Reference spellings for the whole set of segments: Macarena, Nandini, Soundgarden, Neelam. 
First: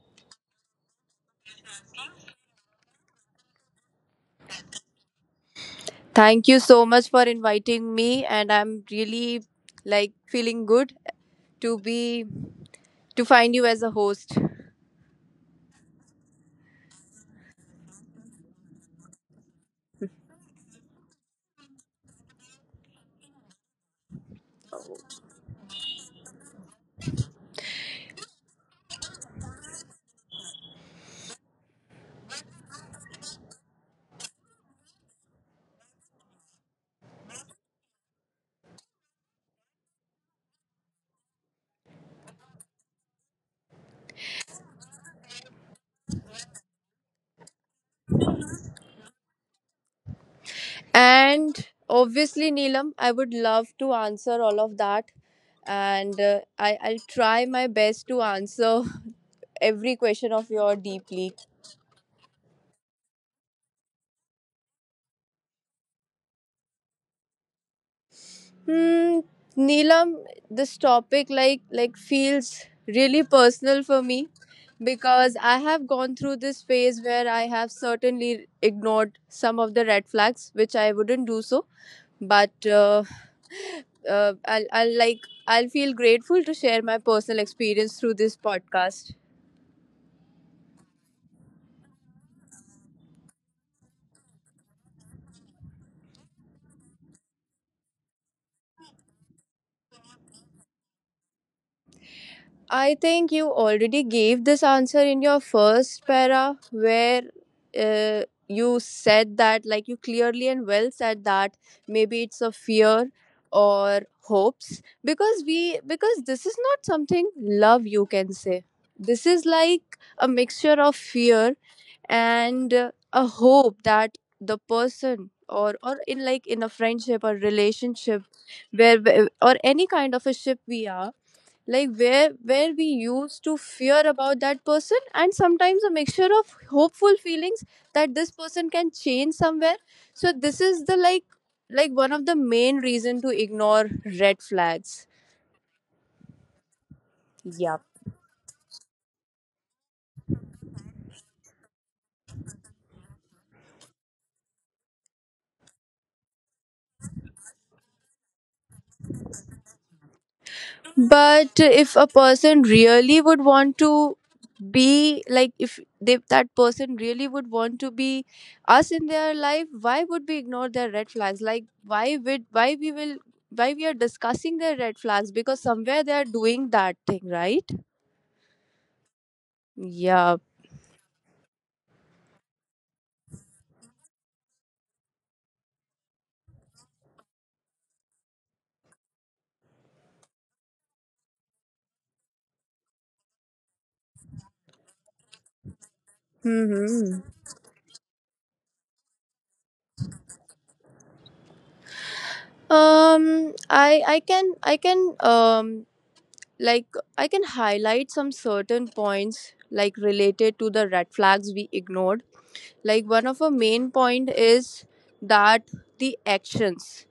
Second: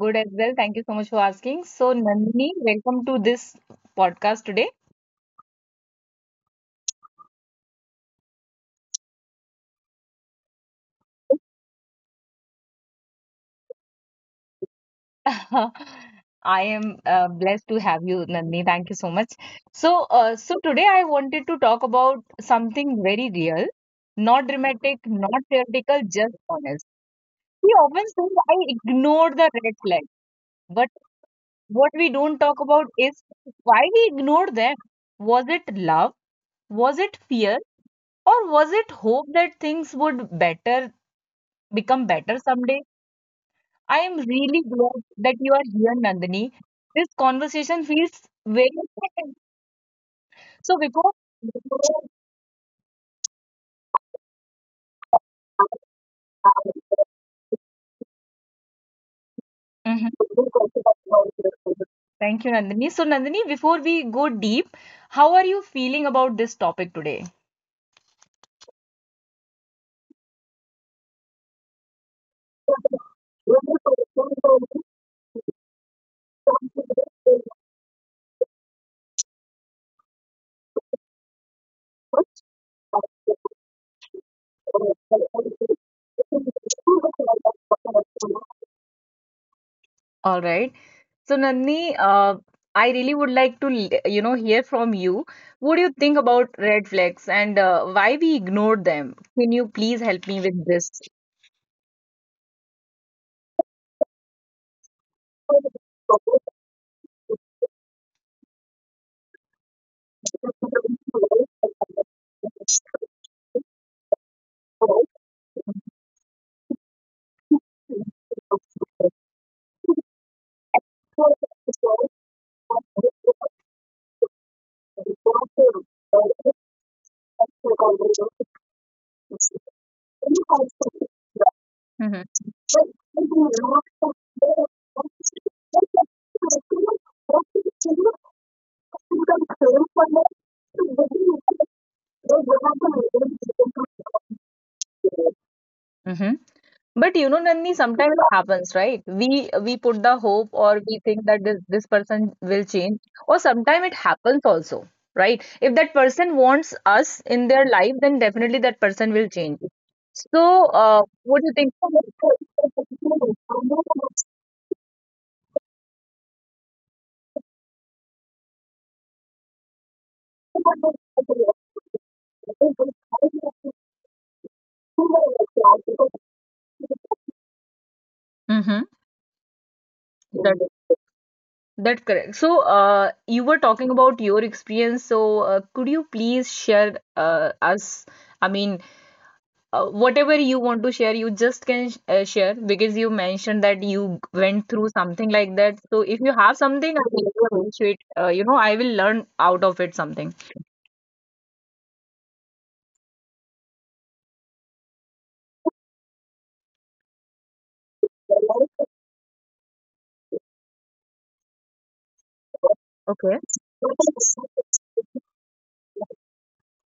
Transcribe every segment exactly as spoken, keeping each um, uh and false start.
good as well. Thank you so much for asking. So, Nandini, welcome to this podcast today. Thank you so much for inviting me, and I'm really like feeling good to be to find you as a host. I am uh, blessed to have you, Nandini. Thank you so much. So, uh, so today I wanted to talk about something very real, not dramatic, not theoretical, just honest. We often say I ignore the red flag, but what we don't talk about is why we ignore them. Was it love? Was it fear? Or was it hope that things would better become better someday? I am really glad that you are here, Nandini. This conversation feels very, so before. And obviously, Neelam, I would love to answer all of that, and uh, I, I'll try my best to answer every Mhm. question of your deeply. Thank you, Nandini. So Nandini, before we go deep, how are you feeling about this topic today? Hmm, Neelam, this topic like like feels really personal for me because I have gone through this phase where I have certainly ignored some of the red flags, which I wouldn't do so. But uh, uh, I'll, I'll like I'll feel grateful to share my personal experience through this podcast. All right. So Nandini, uh, I really would like to, l- you know, hear from you. What do you think about red flags and uh, why we ignore them? Can you please help me with this? I think you already gave this answer in your first para where uh, you said that, like, you clearly and well said that maybe it's a fear or hopes because we because this is not something love, you can say this is like a mixture of fear and uh, a hope that the person or or in, like, in a friendship or relationship where where- or any kind of a ship we are like where Mhm. where we used to fear about that person, and sometimes a mixture of hopeful feelings that this person can Do change the somewhere. same for So this is, the, them. like So. like one of the main reason to ignore red flags, Mm-hmm. But you know, yeah. Nandini, sometimes it happens, right? We we put the hope or we think that this this person will change, or sometimes it happens also, right? If that person wants us in their life, then definitely that person will change. So, uh, what do But you think? if a person really would want to be like if they, that person really would want to be us in their life, why would we ignore their red flags? Like, why would why we will why we are discussing their red flags, because somewhere they are doing that thing, right? Mm-hmm. Yeah. That's correct. So, uh, you were talking about your experience. So, uh, could you please share uh, us? I mean, uh, whatever you want to share, you just can sh- uh, share because you mentioned that you g- went through something like that. So, if you have something, I hmm will appreciate. Uh, you know, I will learn out of it something. Um, I I can I can um like I can highlight some certain points, like related to the red flags we ignored. Like one of our Okay. main point is that the actions,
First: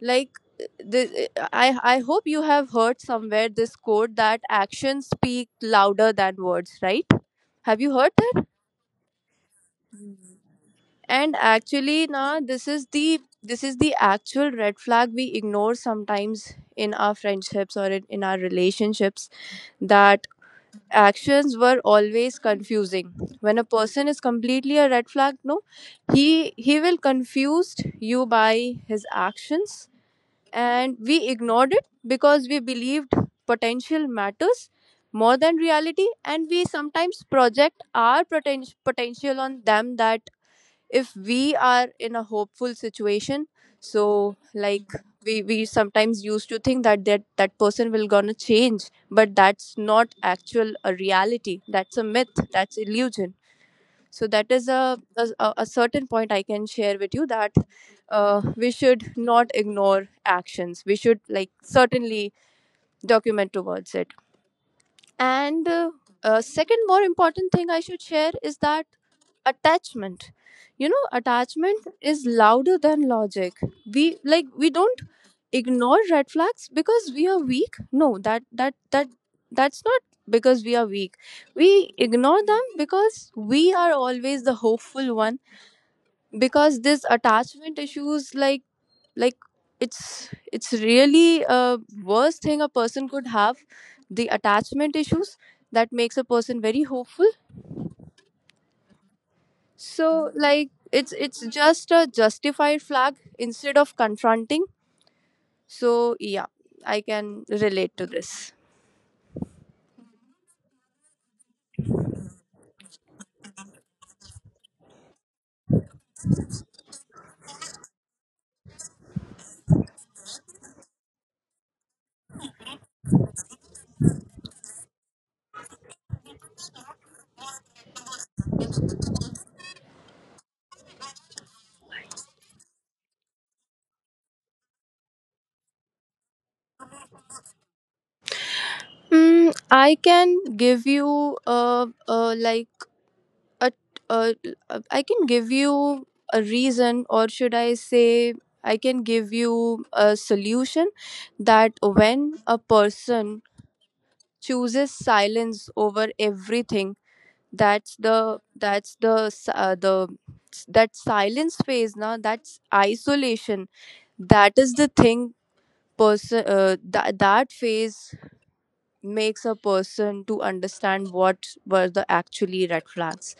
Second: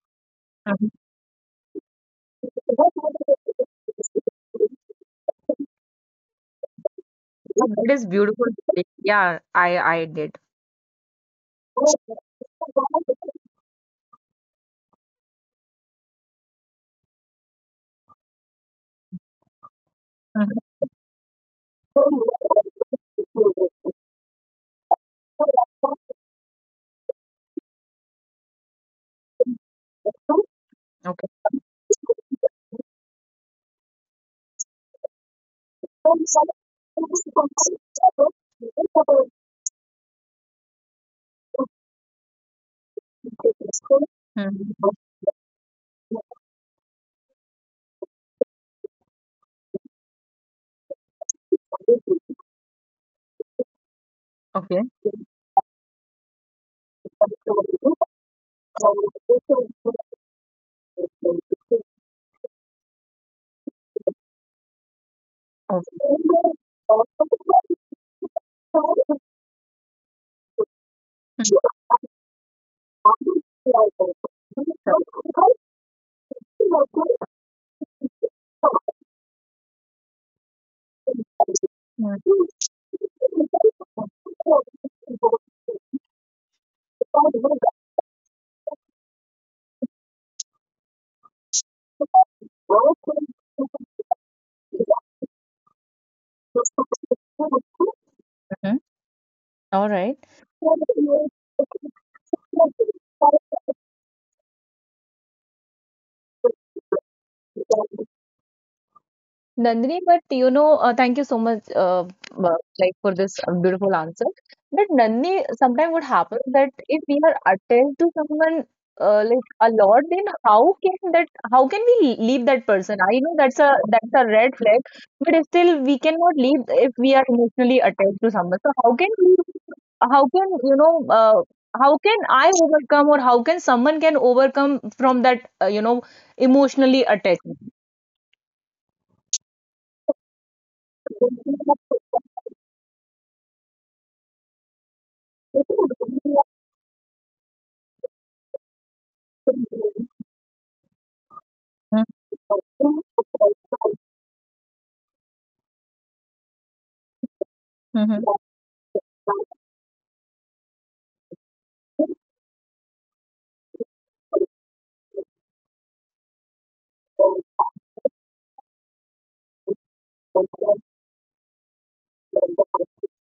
like, Mhm. the, I, I hope you have heard somewhere this quote that actions speak louder than words, right? Have That you is heard that? beautiful. Yeah, I I did. And actually, now this is the, this is the actual red flag we ignore sometimes in our friendships or in, in our relationships, that actions were always confusing. When a Mhm. person is completely a red flag, no, Okay. he he will confuse you by his actions, Hmm. and we Okay. ignored it because we believed potential matters more than reality. Oh. And we sometimes project Hmm. our poten- potential on them, that if we are in a hopeful situation, so, like, we, we sometimes used to think that, that that person will gonna change. But that's not actual a reality, that's a myth, that's illusion. So that is a, a, a certain point I can share with you, that uh, we should not ignore actions, we should, like, certainly document towards it. And uh, uh, second, more important thing I should share is that attachment. You know, Sure. attachment is louder than logic. We like we don't ignore red flags because we are weak. No, that that that that's not because we are weak. We Hmm. ignore them because we are always the hopeful one. Because this attachment issues, like like it's it's really a worst thing a person could have, the attachment issues, that makes a person very hopeful. Mhm. All right. So, like, it's it's just a justified flag instead of confronting. So yeah, I can relate to this. Nandini, but you know, uh, thank you so much, uh, uh, like for this uh, beautiful answer. But Nandini, sometimes what happens that if we are attached to someone uh, like a lot, then how can that? How can we leave that person? I know that's a that's a red flag, but still we cannot leave if we are emotionally attached to someone. So how can we how can you know uh, how can I overcome or how can someone can overcome from that uh, you know emotionally attachment? mm, I can give you a, a like a, a, a I can give you a reason, or should I say, I can give you a solution, that when a person chooses silence over everything, that's Mhm, the mhm. that's the s- uh, the that silence phase, now that's isolation. That is the thing. Person, uh, that that phase makes a person to understand what were the actually red flags.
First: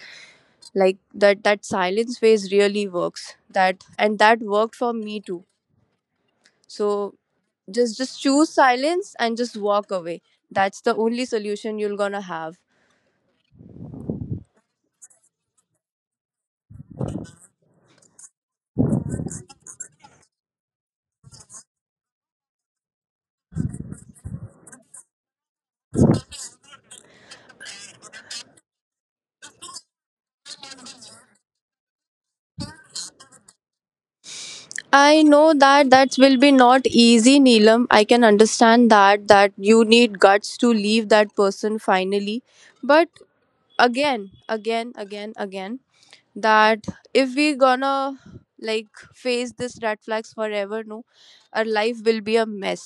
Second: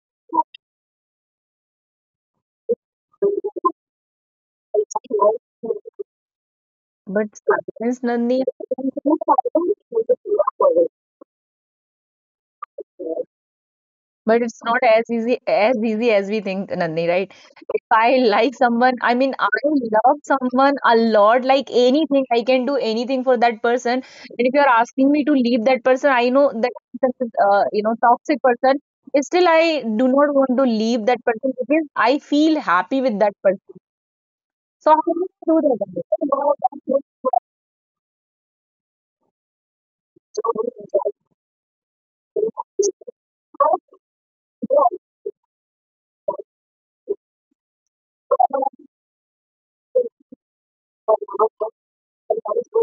Like, that that silence phase really works, that and that worked for me too. So But just sometimes just Nandini. choose silence and just walk away. That's the only solution you're gonna have. But it's not as easy as easy as we think, Nandini, right? If I like someone, I mean, I love someone a lot, like anything, I can do anything for that person. And if you're asking me to leave that person, I know that person is, uh, you know, toxic person. Still, I do not want to leave that person because I feel happy with that person. So how I know do that you that will be not easy, Neelam. I can understand that that you need guts to leave that person finally. But again again again again that if we gonna, like, face this red flags forever, no, our life will be a mess.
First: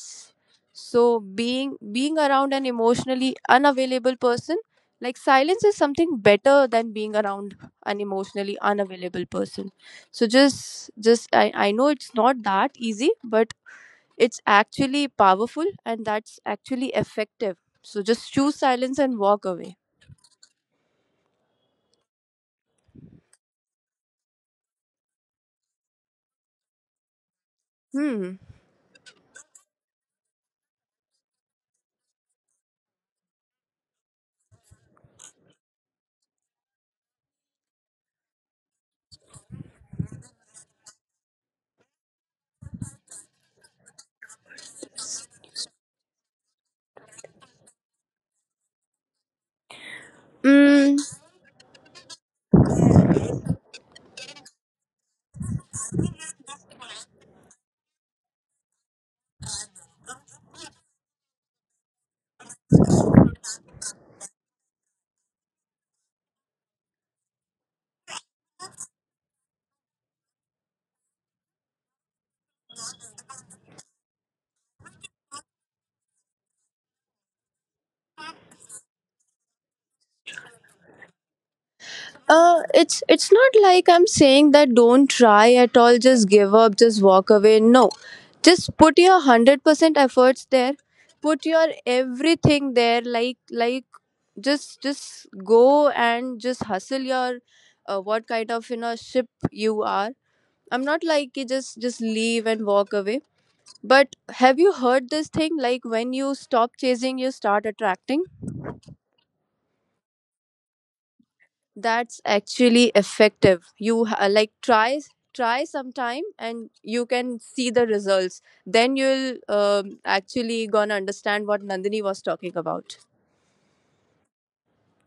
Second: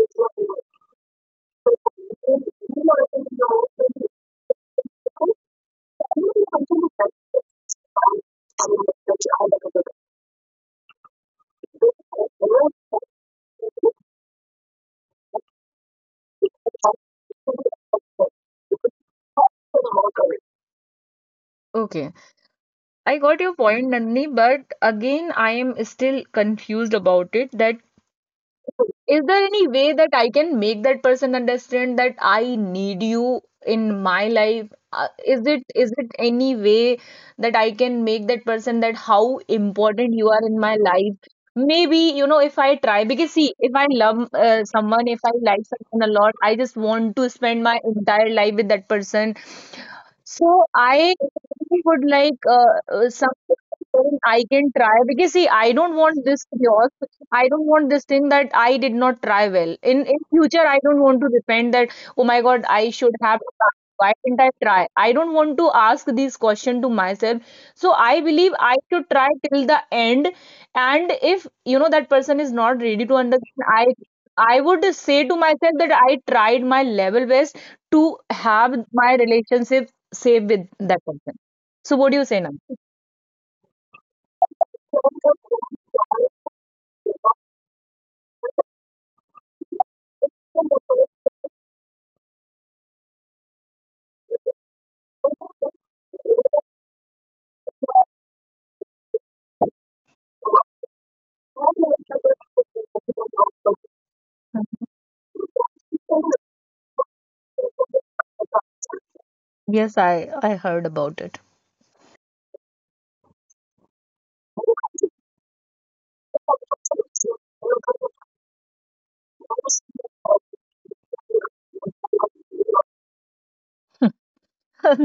So being being around an do emotionally that? unavailable person, like, silence is something better than being around an emotionally unavailable person. So just just i, I know it's not that easy, but it's actually powerful and that's actually effective. So just choose silence and walk away. Okay, I got your point, Nandini, but again, I am still confused about it that hmm is there any way that I can make that person understand that I need you in my life? Uh, is it is it any way that I can make that person that how important you are in my life? Maybe you know if I try because see if I love uh, someone if I like someone a lot I just want to spend my entire life with that person so mm, I really would like uh, uh, something I can try because see I don't want this chaos. I don't want this thing that I did not try well. In in future I don't want to repent that oh my God I should have tried. Why didn't I try? I don't want to ask these question to myself. So I believe I should try till the end. And if you know that person is not ready to understand, I I would say to myself that I tried my level best to have my relationship save with that person. So what do you say now? uh it's it's not like I'm saying that don't try at all, just give up, just walk away, no. Just put your one hundred percent efforts there, put your everything there, like like just just go and just hustle your uh, what kind of you know ship you are. I'm not, like, you just just leave and walk away. But have you heard this thing, like, when you stop chasing you start attracting? Yes, I I heard about it. That's actually effective. You ha- like try try sometime, and you can see the results. Then you'll um, actually gonna understand what Nandini was talking about.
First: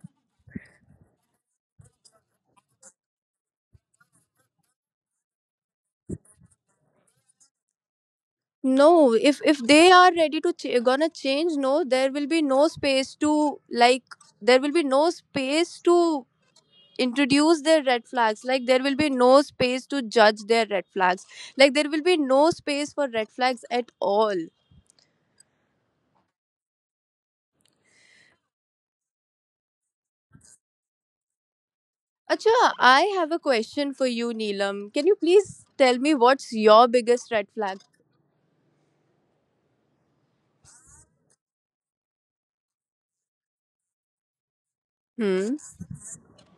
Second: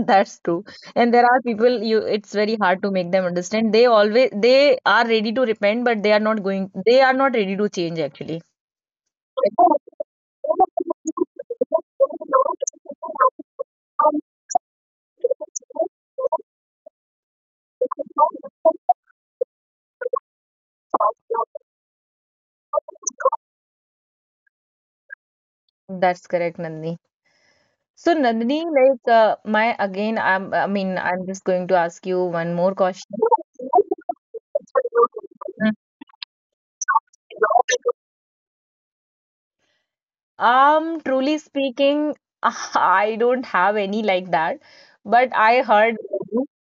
That's true. And there are people you it's very hard to make them understand. They always, they are ready to repent, but they are not going, they are not ready to change actually. No, if if they are ready to ch- gonna change, no, there will be no space to, like there will be no space to introduce their red flags. Like, there will be no space to judge their red flags. Like, there will be no space for red flags at all. That's correct, Nandini. So, Nandini, like, uh, my again, I'm, I mean, I'm just going to ask you one more Acha, question. I have a question for you, Neelam. Can you please tell me what's your biggest red Mm. flag? Um, truly speaking, I don't have any like that, but I Hmm. heard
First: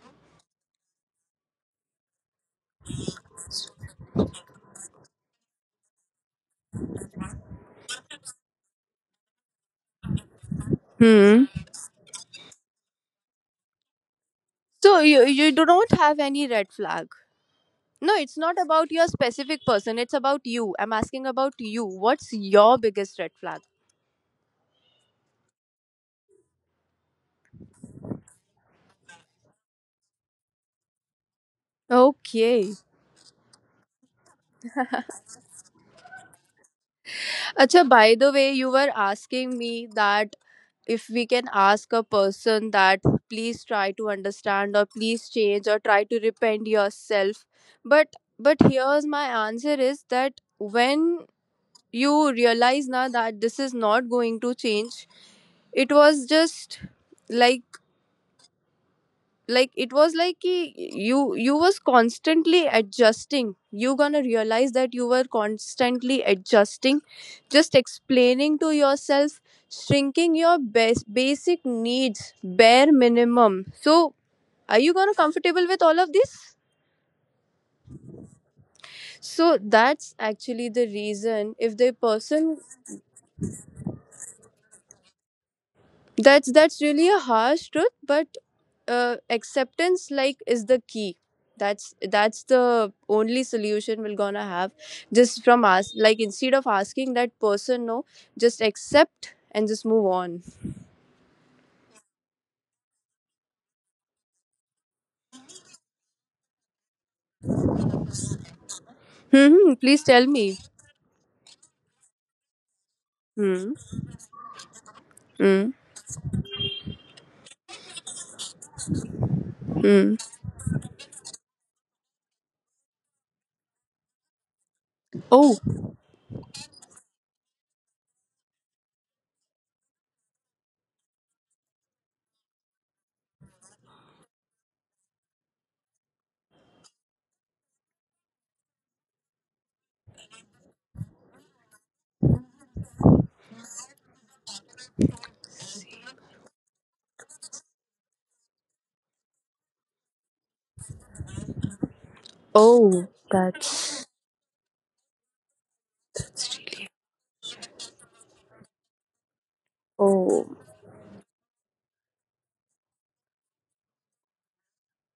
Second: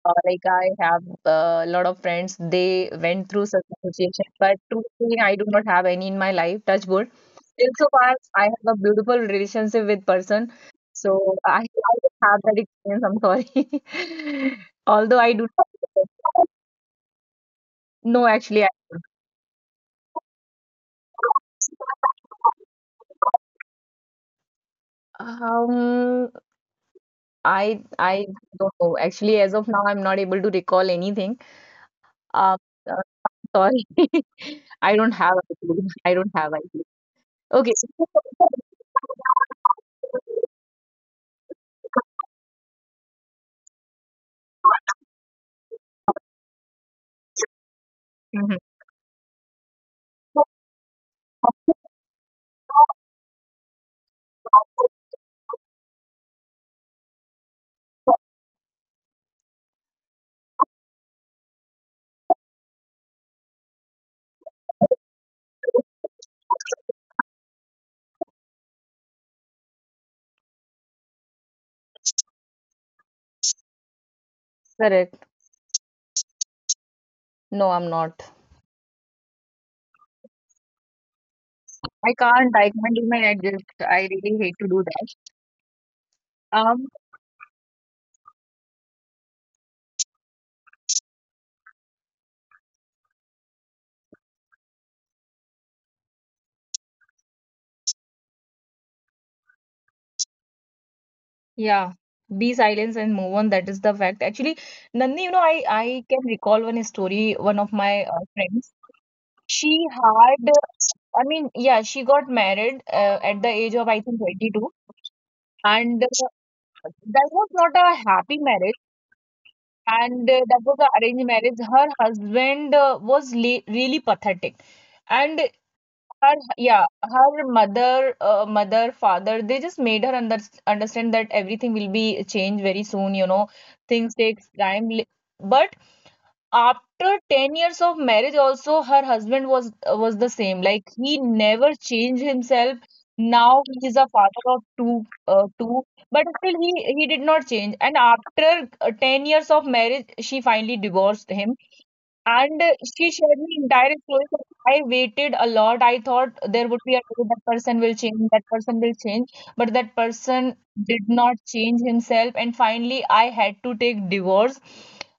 uh, like I have uh, a lot of friends, they went through such a situation, but truly speaking, I do not have any in my life, touch wood. Still so far, I have a beautiful relationship with person, so Hmm. I, I don't have that experience, I'm sorry. So Although I you do you not, do not have any red flag. No, no, it's actually, not I about your specific person. It's about you. I'm asking about you. What's your biggest red flag? um, I I don't know. Actually, as of now, I'm not able to recall anything. Uh, Okay. uh, Sorry, I don't have a clue. I don't have a clue. Okay. Acha, by the way, you were asking me that if we can ask a person that please try to understand or please change or try to repent yourself, but but Mhm. here's my answer is that when you realize now that this is not going to change, it was just like like it was like ki, you you was constantly adjusting. You gonna realize that you were constantly adjusting, just explaining to yourself, shrinking your bas- basic needs, bare minimum. So are you gonna Correct. comfortable with all of this? No, I'm not. So that's actually the reason, if the I person. can't. I can't even adjust. I really hate to do that. That's that's Um, really a harsh truth, but uh, acceptance, like, is the key. That's that's the only solution we're gonna have. Just from us, like, instead of asking that person, no, just accept and just move on. yeah. Be silence and move on. That is the fact. Actually, Nandini, you know, I I can recall one story. One of my uh, friends, Hmm. Hmm. she Please tell had. me. I mean, yeah, she got married uh, at the Hmm. age of I think twenty-two, Hmm. and uh, that was not a happy marriage. Hmm. And uh, that was an arranged marriage. Her husband uh, was le really pathetic, and Oh. her, yeah, her mother, uh, mother, father, they just made her under understand that everything will be changed very soon. You know, things takes time, li- but after ten years of marriage also her husband was was the same like he never changed himself. Now he is a father of two uh, two, but still he he did not change, and after uh, ten years of marriage she finally divorced him. And uh, Oh. she shared me entire That's. story. But I waited a lot. I thought there would be a day that person will change, that person will change, but that Oh. person did not change himself. And finally, I had to take divorce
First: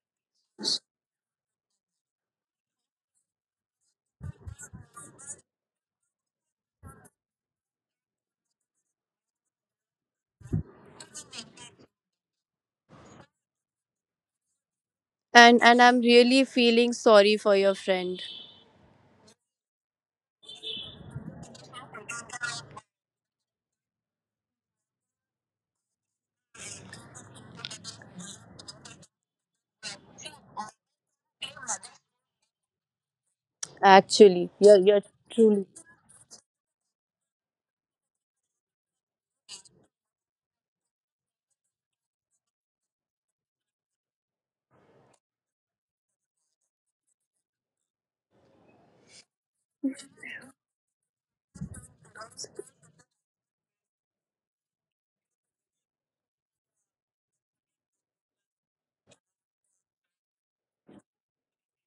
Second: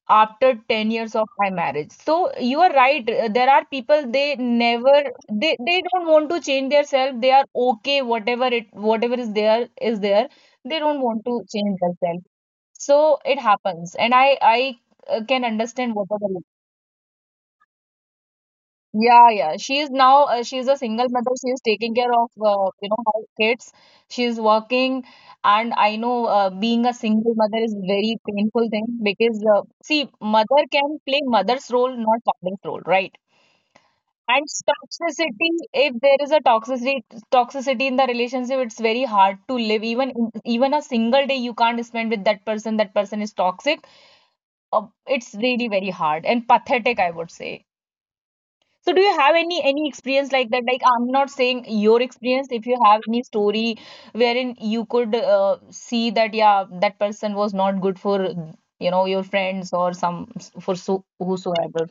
after ten years of my marriage. So you are right. uh, There are people, they never they they don't want to change their self. They are okay, whatever it whatever is there is there. They don't want to change themselves. So it happens, and I I uh, can And and understand I'm whatever. really feeling sorry for your friend. Yeah, yeah. She is now, uh, she is a single mother. She is taking care of, uh, you know, her kids. She is working. And I know uh, being a single mother is very painful thing because, uh, see, mother can play mother's role, not father's role, right? And Actually, you're you're toxicity, truly. if there is a toxicity, toxicity in the relationship, it's very hard to live. Even in- even a single day you can't spend with that person. That person is toxic. Uh, it's really very hard and pathetic, I would say. So do you have any any experience like that? Like I'm not saying your experience. If you have any story wherein you could uh, see that yeah that person was not good for you know your friends or some for so whosoever.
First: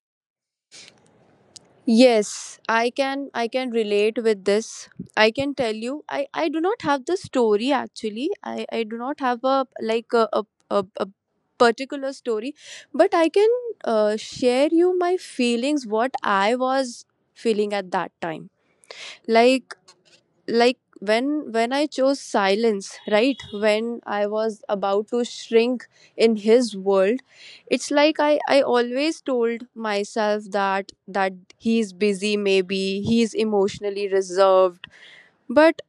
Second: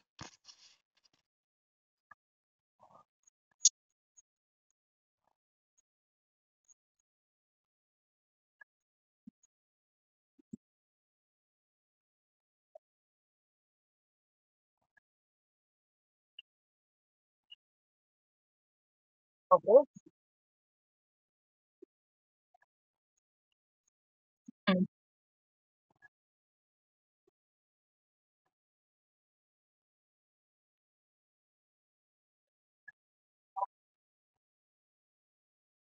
Yes, I can I can relate with this. I can tell you, I I do not have the story actually. I I do not have a like a a, a, a particular story, but I can uh, share you my feelings what I was feeling at that time. Like, Okay. like when when I chose silence, right? When I was Mm, about to shrink in his world, it's like i i always told myself that that he's busy, maybe he's emotionally reserved. But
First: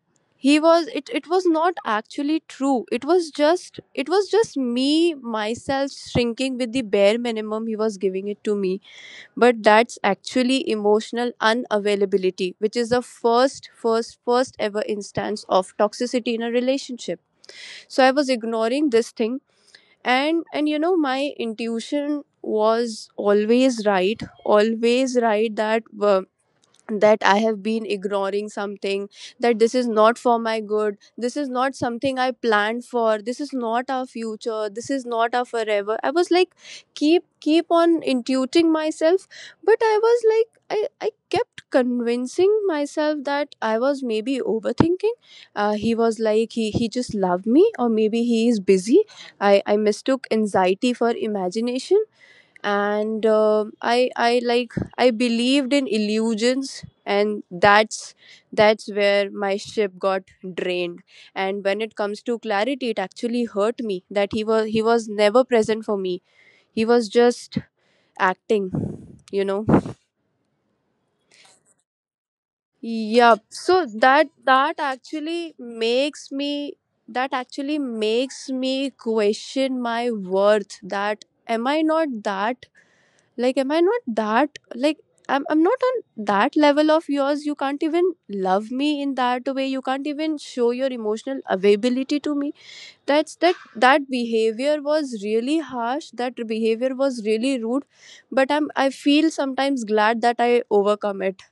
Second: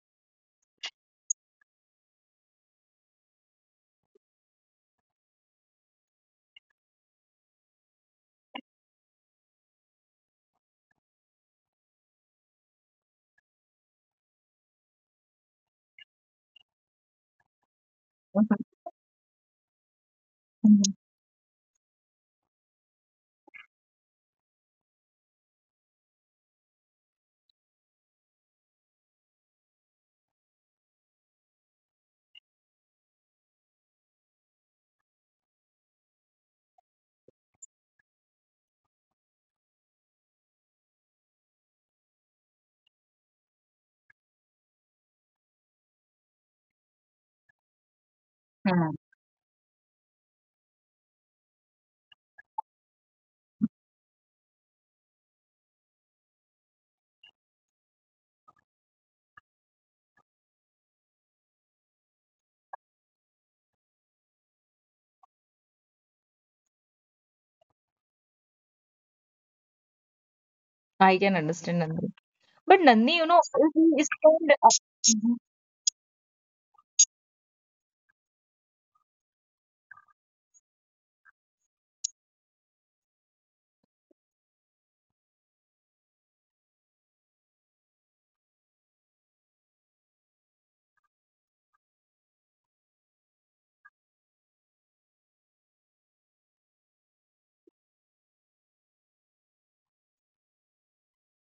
he was it it was not actually true. It was just, it was just me myself shrinking with the bare minimum he was giving it to me. But that's actually emotional unavailability, which is the first first first ever instance of toxicity in a relationship. So I was mhm, ignoring this thing. And and you mhm, know, my intuition was always right, always right, that uh, that I have been ignoring something, that this is not for my good, this is not something I planned for, this is not our future, this is not our forever. I was like, keep keep on intuiting myself, but I was like, I, I kept convincing myself that I was maybe overthinking. Uh, he was like, he, he just loved me, or maybe he is mhm. busy. I, I mistook anxiety for imagination, and uh, i i like I believed in illusions, and that's that's where my ship got drained. And when it comes to clarity, it actually hurt me that he was he was never present for me. He was just acting, you know. I can understand Nandi. But Nandi, you Yeah, know, so if we that spend uh, that Mhm. actually makes me that actually makes me question my worth, that am I not that? Like, am I not that, like, I'm I'm not on that level of yours. You can't even love me in that way. You can't even show your emotional availability to me. That's that that behavior was really harsh. That behavior was really rude. But I'm I feel sometimes glad that I overcome it.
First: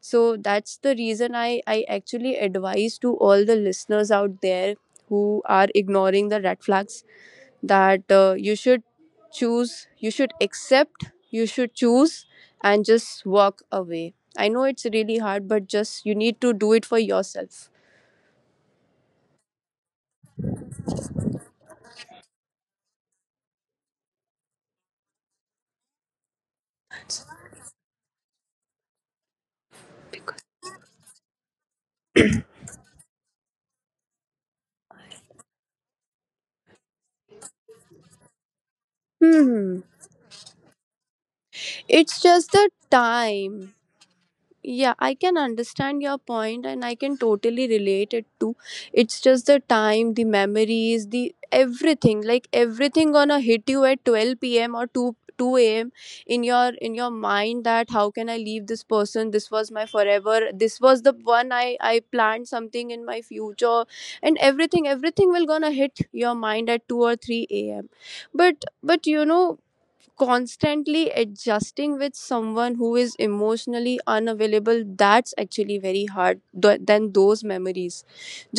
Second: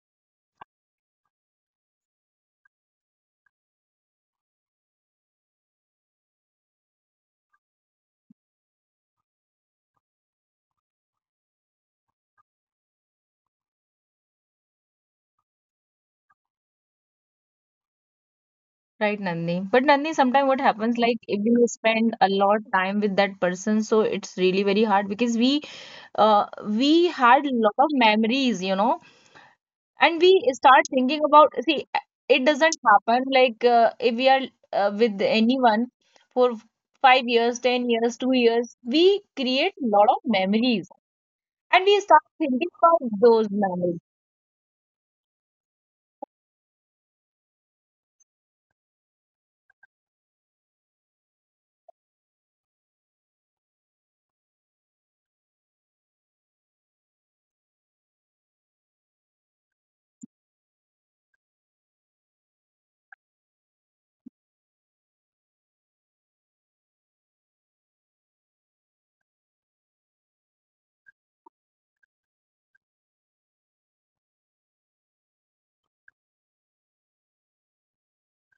So that's the reason I, I actually advise to all the listeners out there who are ignoring the red flags, that uh, you should choose, you should accept, you should choose, and just walk away. I know it's really hard, but just you need to do it for yourself. Right, Nandi. But Nandi, sometimes what happens like if we spend a lot time with that person, so it's really very hard because we uh we had lot of memories, you know. And we start thinking about, see, it doesn't happen like uh, if we are uh, with anyone for five years ten years two years we create Hmm. a lot of memories, and we It's start just the thinking about those time. memories, Yeah, I can understand your point, and I can totally relate it too. It's just the time, the memories, the everything. Like everything gonna hit you at twelve p m or 2 2 a.m. in your in your mind that how can I leave this person? This was my forever. This was the one I I planned something in my future, and everything everything will gonna hit your mind at two or three a m. But but you know, constantly adjusting with someone who is emotionally unavailable, that's actually very hard th- than those memories.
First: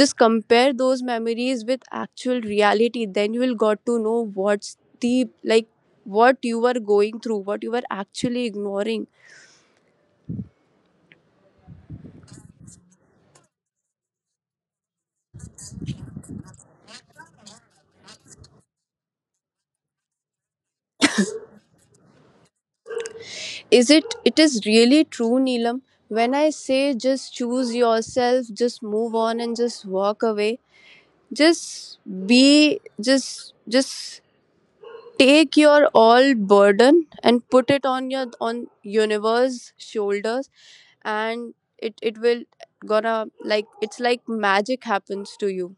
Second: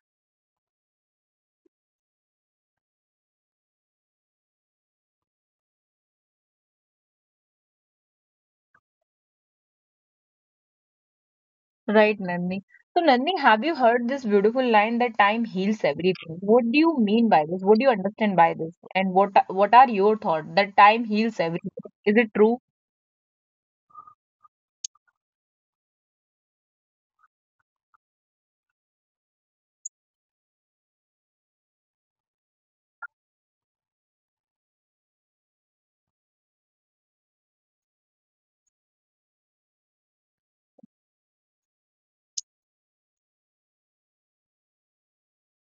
Just compare those memories with actual reality, then you will got to know what's the like, what you were going through, what you were actually ignoring. right Nandini? So Nandini, have you heard this beautiful line that time heals everything? What do you mean by this? What do you understand by this? And what what are your thoughts that time heals everything? Is it true? Is it, it is really true, Neelam. When I say just choose yourself, just move on and just walk away, just be, just just take your all burden and put it on your on universe shoulders, and it, it will gonna like it's like magic happens to you.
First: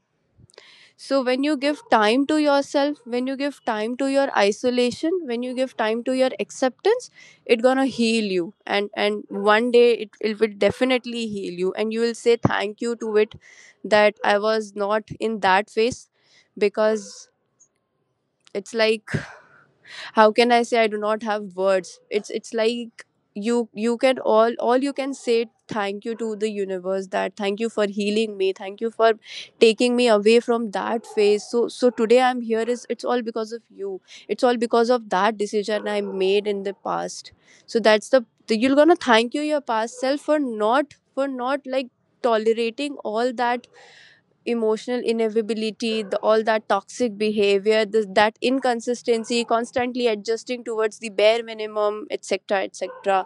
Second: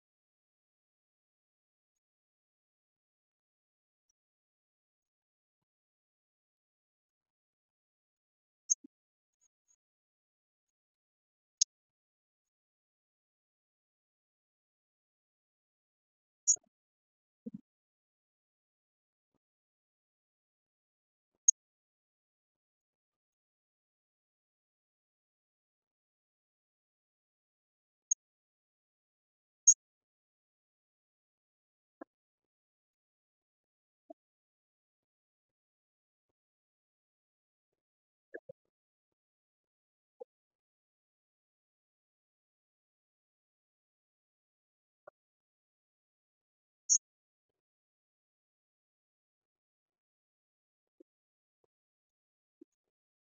So when you give time to yourself, when you give time to your isolation, when you give time to your acceptance, it gonna heal you, and and one day it, it will definitely heal you, and you will say thank you to it, that I was not in that phase. Because it's like, how can I say, I do not have words. it's it's like you you can, all all you can say, thank you to the universe, that thank you for healing me, thank you for taking me away from that phase. So so today I'm here is, it's all because of you. It's all because of that decision I made in the past. So that's the, the you're gonna thank you your past self for not, for not like tolerating all that emotional inevitability, the, all that toxic behavior, this, that inconsistency, constantly adjusting towards the bare minimum, et cetera, et cetera.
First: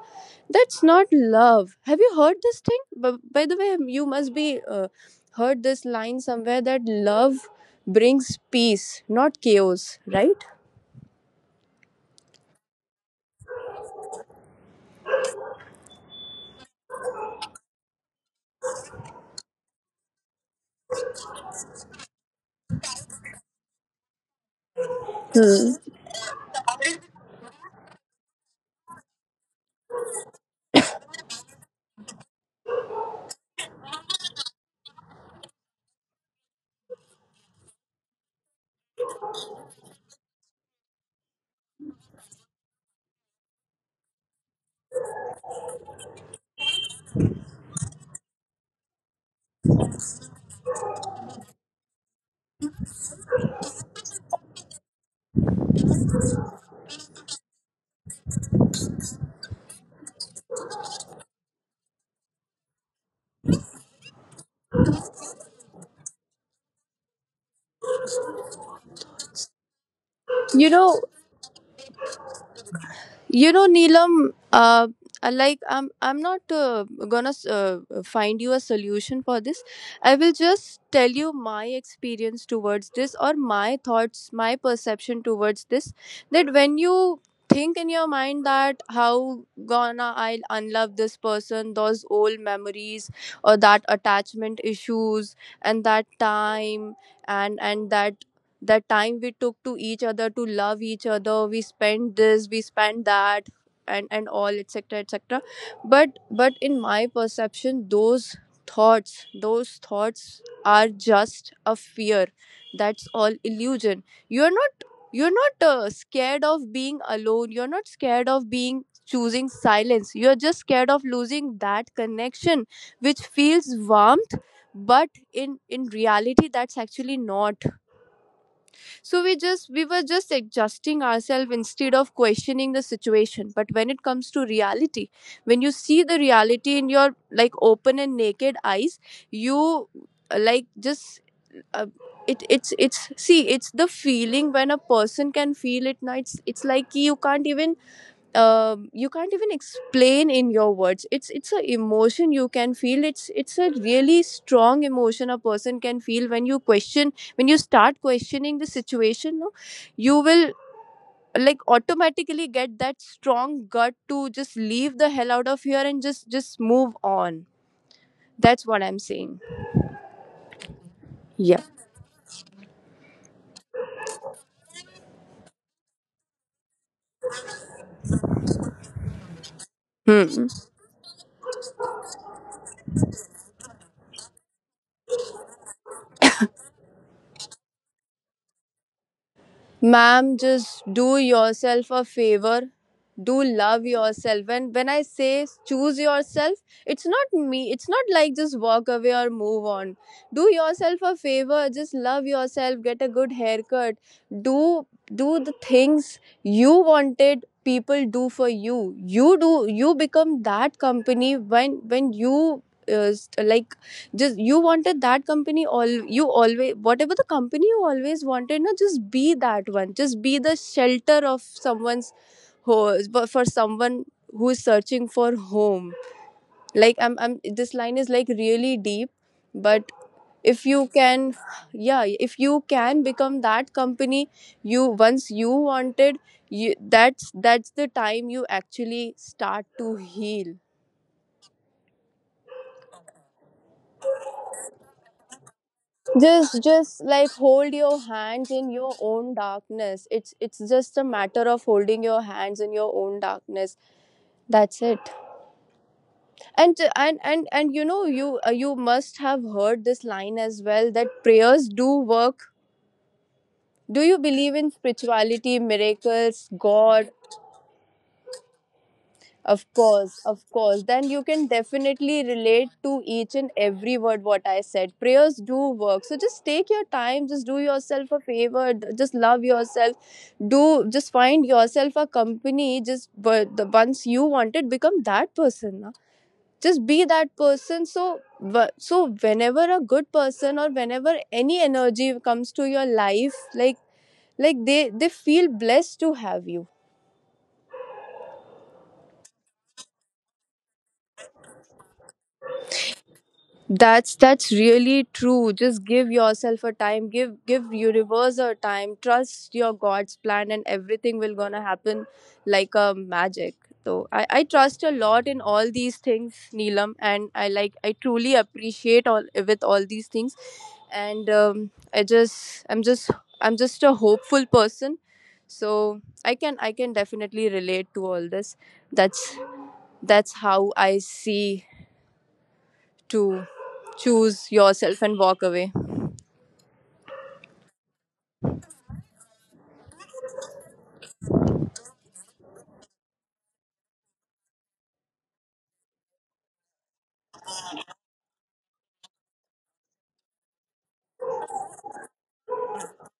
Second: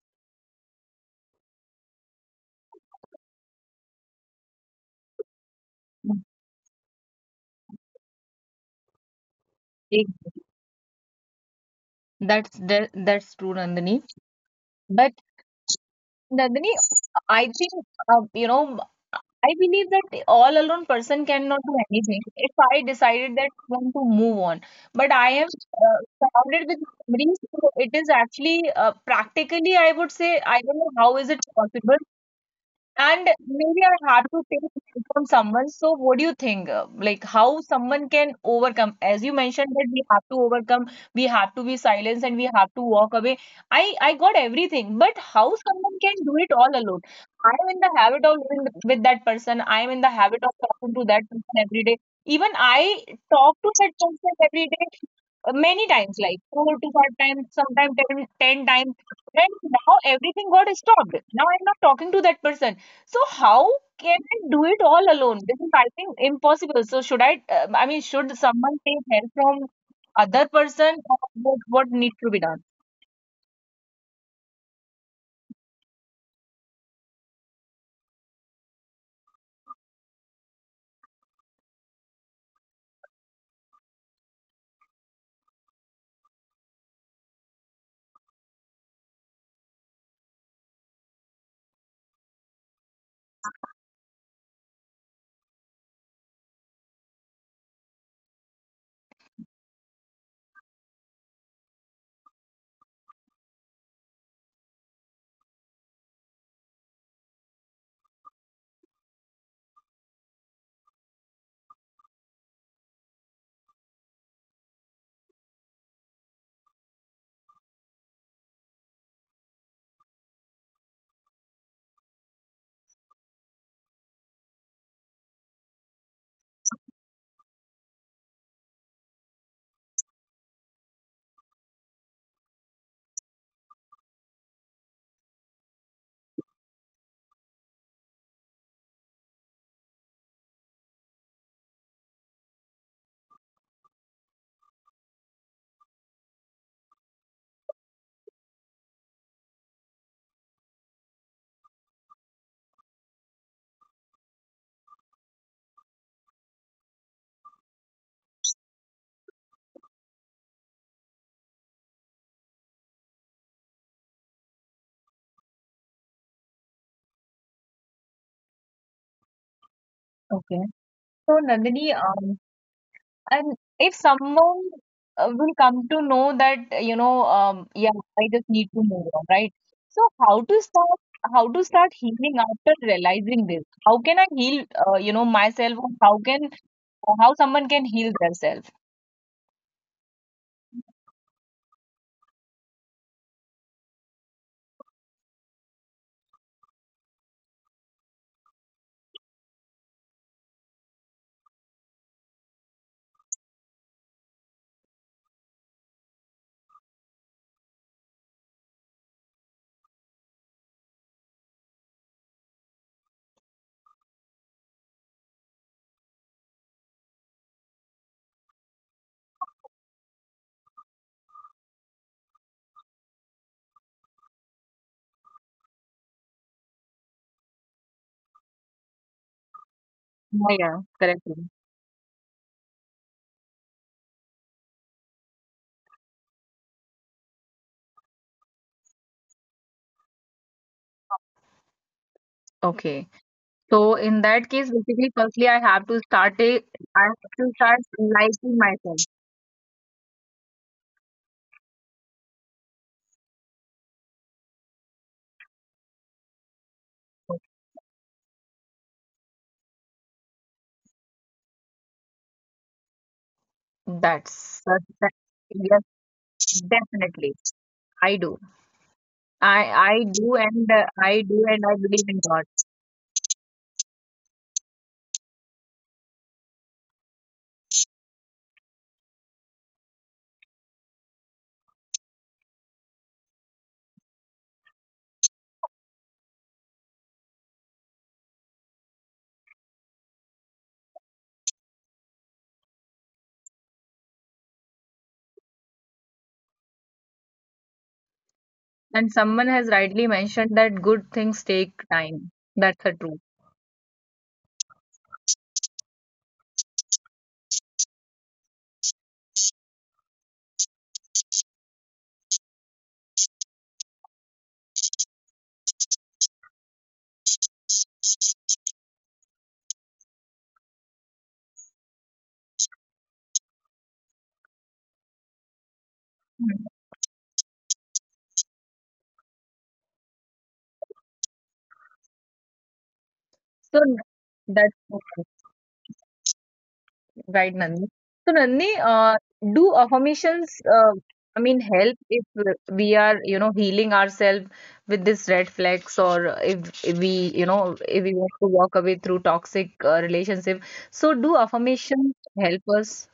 That's not love. Have you heard this thing? But by the way, you must be uh, heard this line somewhere that love brings peace, not chaos, Yes. right? That's that, that's true, Nandini. But Nandini, I think, uh, you know, I believe that all alone person cannot do anything. If I decided that I want to move on, but I am Hmm. uh, surrounded with memories, so it is actually uh, practically, I would say, I don't know how is it possible, and maybe I had to take help from someone. So, what do you think? uh, Like, how someone can overcome? As you mentioned that we have to overcome, we have to be silenced, and we have to walk away. I I got everything, but how someone can do it all alone? I am in the habit of living with with that person. I am in the habit of talking to that person every day. Even I talk to that person every day, uh, many times, like four to five times, sometimes ten, ten times. And now everything got stopped. Now I'm not talking to that person. So how can I do it all alone? Because I think impossible. So should I? Uh, I mean, should someone take help from other You person, know, or what what needs to be done? You know, Neelam, uh, uh, like I'm, I'm not uh, gonna uh, find you a solution for this. I will just tell you my experience towards this, or my thoughts, my perception towards this. That when you think in your mind that how gonna I'll unlove this person, those old memories, or that attachment issues, and that time, and and that the time we took to each other to love each other, we spent this, we spent that, and and all, etc., etc. but but in my perception, those thoughts, those thoughts are just a fear. That's all illusion. You're not you're not uh, scared of being alone, you're not scared of being choosing silence, you're just scared of losing that connection which feels warmth, but in in reality, that's actually not. So we just we were just adjusting ourselves instead of questioning the situation. But when it comes to reality, when you see the reality in your like open and naked eyes, you uh, like just, uh, it it's it's see, it's the feeling when a person can feel it now. It's it's like you can't even, um, you can't even explain in your words. It's it's a emotion, you can feel, it's it's a really strong emotion a person can feel when you question, when you start questioning the situation. No, you will like automatically get that strong gut to just leave the hell out of here and just just move on. That's what I'm saying. Okay. So Yeah. Nandini, um, and if someone uh, will come to know that uh, you know, um, yeah, I just need to move on, right? So how Hmm. to start? How to start healing after realizing this? How can I heal? Uh, you know, myself. Or how can? How someone can heal themselves? Ma'am, just do yourself a favor. Do love yourself. And when I say choose yourself, it's not me. It's not like just walk away or move on. Do yourself a favor. Just love yourself. Get a good haircut. Do do the things you wanted people do for you. You do, you become that company when when you uh, st- like just, you wanted that company all, you always, whatever the company you always wanted. No, just be that one. Just be the shelter of someone's ho- but for someone who is searching for home. Like i'm i'm, this line is like really deep, but Yeah, if yeah, you correct. can, yeah, if you can become that company you once you wanted, you, that's that's the time you actually start to heal. Okay. So in that case, basically, firstly, I have to start a, Just just I Like have to hold start your hands liking in your myself. own darkness. it's it's just a matter of holding your hands in your own darkness. That's it. And and and and you know, you uh, you must have heard this line as well that prayers do work. Do you believe That's in that, that- spirituality, yes, miracles, God? definitely. I do. I Of I course, do, of and course. uh, Then you I do, can and I believe in definitely God. relate to each and every word what I said. Prayers do work. So just take your time, just do yourself a favor, d- just love yourself. Do just find yourself a company. Just but the once you want it, become that person. Na? Just be that person. So wh- so whenever a good person or whenever any energy comes to your life, like like they they feel blessed to have you. And someone has rightly mentioned that good things take time. That's the truth. That's that's really true. Just give yourself a time. Give give universe a time. Trust your God's plan, and everything will gonna happen like a magic. So I, I trust a lot in all these things, Neelam, and I like I truly appreciate all with all these things, and um, I just I'm just, I'm just a hopeful person. So I can Mhm. I can definitely relate to all this. That's that's how I see to So choose that's. yourself and walk away? Right, Nandini. So, Nandini, uh, do affirmations, uh, I mean, help if we are, you know, healing ourselves with this red flags, or if, if we, you know, if we want to walk away through toxic uh, relationship? So, do affirmations help us?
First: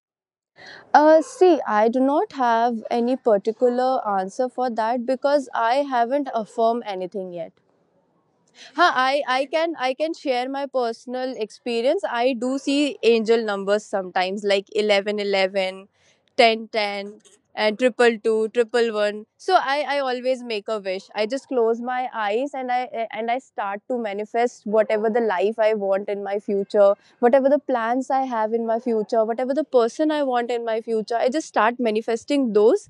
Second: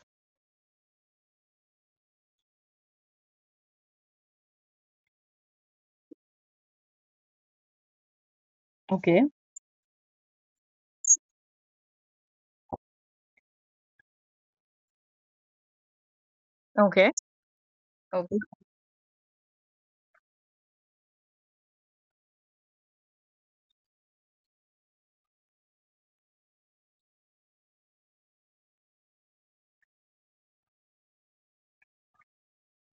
Uh, see, I do not have any particular answer for that because I haven't affirmed anything yet. Huh, Okay. I, I can, I can share my personal experience. I do see angel numbers sometimes, like eleven eleven, ten Okay. ten, and triple Okay. two, triple one. So I, I always make a wish. I just close my eyes, and I and I start to manifest whatever the life I want in my future, whatever the plans I have in my future, whatever the person I want in my future. I just start manifesting those.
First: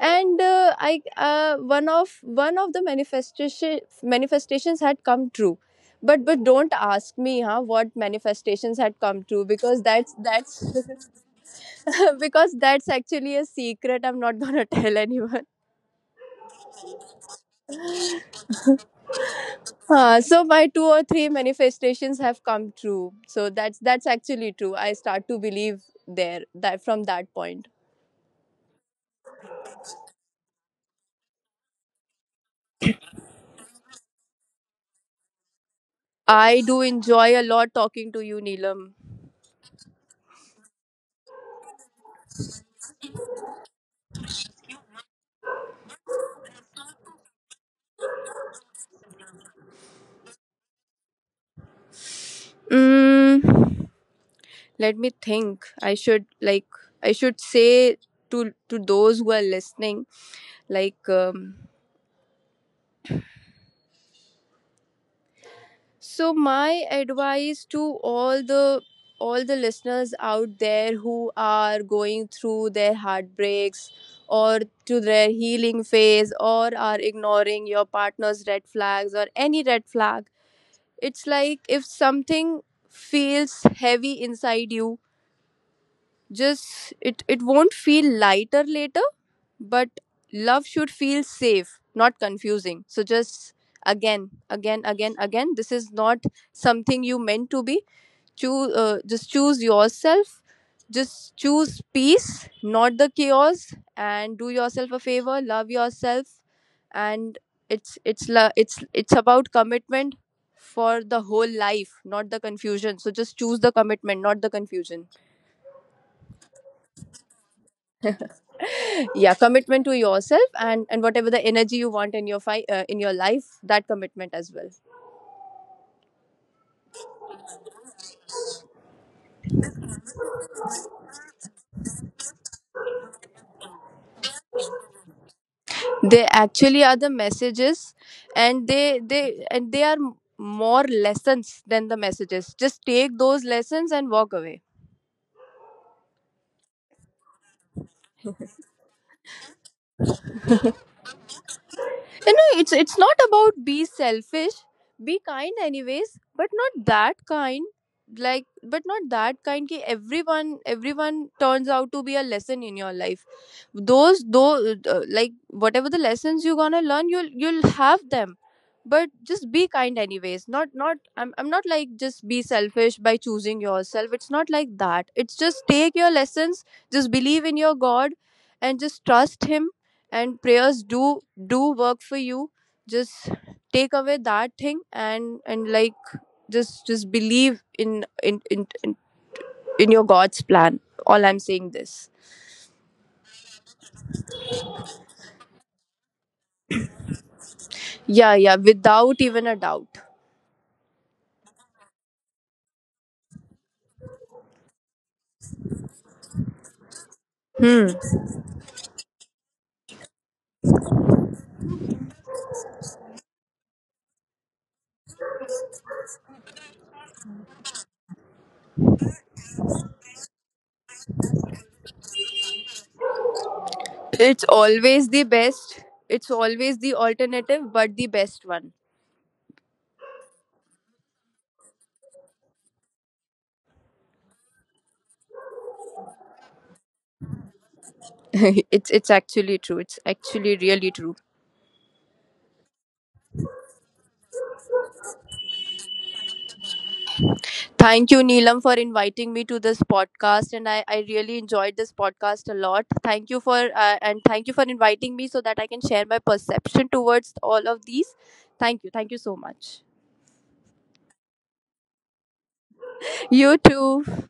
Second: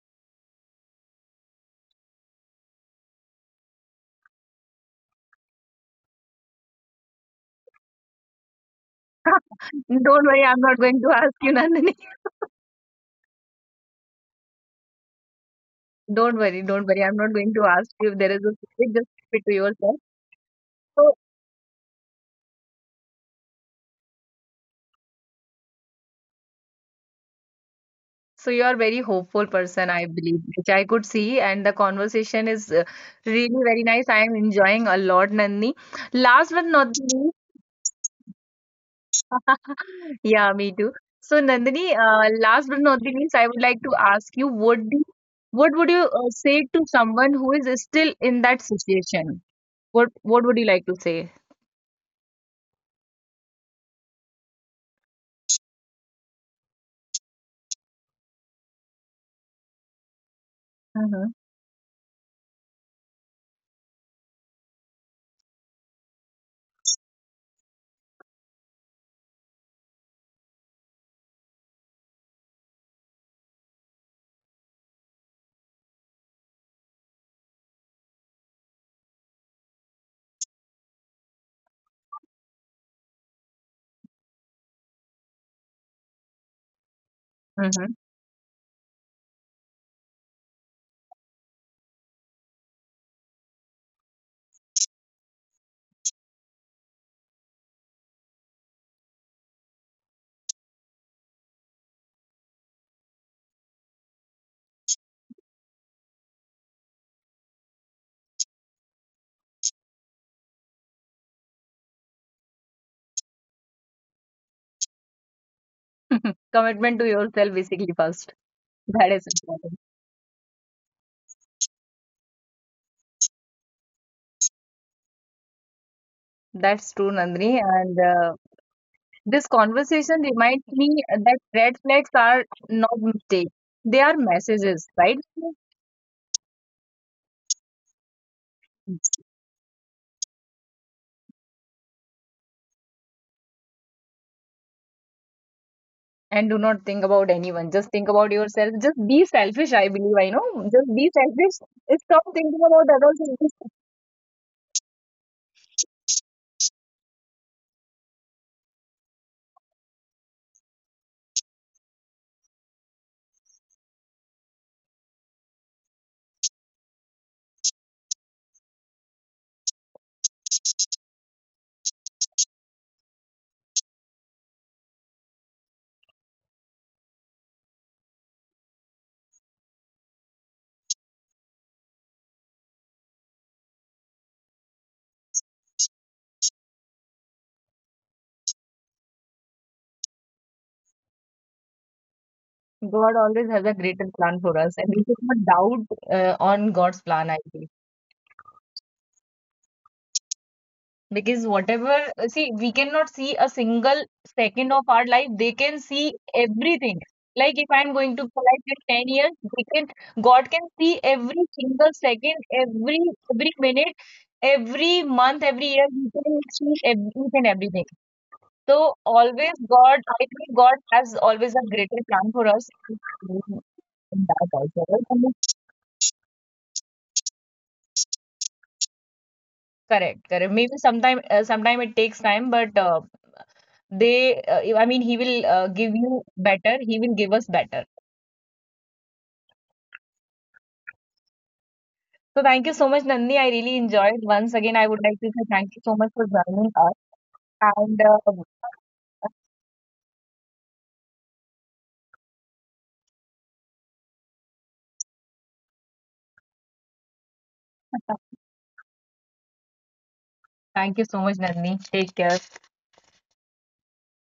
And uh, I uh, one of one of the manifestation manifestations had come true. But but don't ask me, huh, what manifestations had come true, because that's Don't worry, I'm not going to that's ask you, Nandini. because that's actually a secret. I'm not going to tell anyone. Don't worry, don't worry. I'm not going to ask you if there is a topic, just keep it to yourself. Uh, so my two or So, three manifestations have come true. So that's that's actually true. I start to believe there, that from that point. So you are very hopeful person, I believe, which I could see, and the conversation is uh, really very nice. I am enjoying a lot, Nandini. Last I but do not the enjoy least, a lot talking to you, Neelam. yeah, me too. So Nandini, uh, last but not the least, I would like to ask you, what do, what would you uh, say to someone who is still in that situation? What what would you like to say? Mm, let me think. i should like I should say to to those who are listening, like, Mm-hmm. um, so my advice to all the, all the listeners out there who are going through their heartbreaks, or to their healing phase, or are ignoring your partner's red flags or any red flag. It's like if something feels heavy inside you, just it it won't Mm-hmm. feel lighter later, but love should feel safe, not confusing. So just again, again, again, again, this is not something you meant to be. Choose, uh, just choose yourself. Just choose peace, not the chaos, and do yourself a favor. Love yourself, and it's it's la it's it's about commitment for the whole life, not the confusion. So just choose the commitment, not the confusion. Commitment to yourself, basically, first. That is Yeah, commitment important. to yourself, and and whatever the energy you want in your fi- uh, in your life, that commitment as well. That's true, Nandini, and uh, This conversation reminds me that red flags are not mistakes. They are messages, right? They actually are the messages, and they they and they are more lessons than the messages. Just take those lessons and walk away. And do not think about anyone. Just think about yourself. Just be selfish, I believe. I know. Just be selfish. Stop You know, thinking it's about it's not about others. be selfish. Be kind anyways, but not that kind. Like, but not that kind. Ki everyone everyone turns out to be a lesson in your life. Those though, uh, like whatever the lessons you're gonna learn, you'll you'll have them. But just be kind anyways. Not not. I'm I'm not like just be selfish by choosing yourself. It's not like that. It's just take your lessons. Just believe in your God, and just trust Him, and prayers do do work for you. Just take away that thing, and and like just just believe in, in in, in, in your God's plan. All I'm saying this. God always has a greater plan for us, and we should not doubt uh, on God's plan, I believe. Yeah, yeah, without even a doubt. Because whatever, see, we cannot see a single second of our life. They can see everything. Like if I'm Hmm. going to collect in ten years, they can, God can see every single second, every every minute, every month, every year. He can see everything and everything. So always God, I think God has always a greater plan for us. In It's that also, always the right? best. It's always the alternative, but the best one. Correct, correct. Maybe sometime, uh, sometime it takes time, but uh, they uh, I mean he will uh, give you better, he will give us better. it's it's actually true. It's actually really true. So thank you so much Nandini. I really enjoyed. Once again, I would like to say thank you so much for joining us, and Thank you, uh, Neelam, for inviting me to this podcast, and I, I really enjoyed this podcast a lot. Thank you for, uh, and thank you for inviting me so that I can share my perception towards all of these. Thank you, thank you so much. thank you so much Nandini, take care. You too.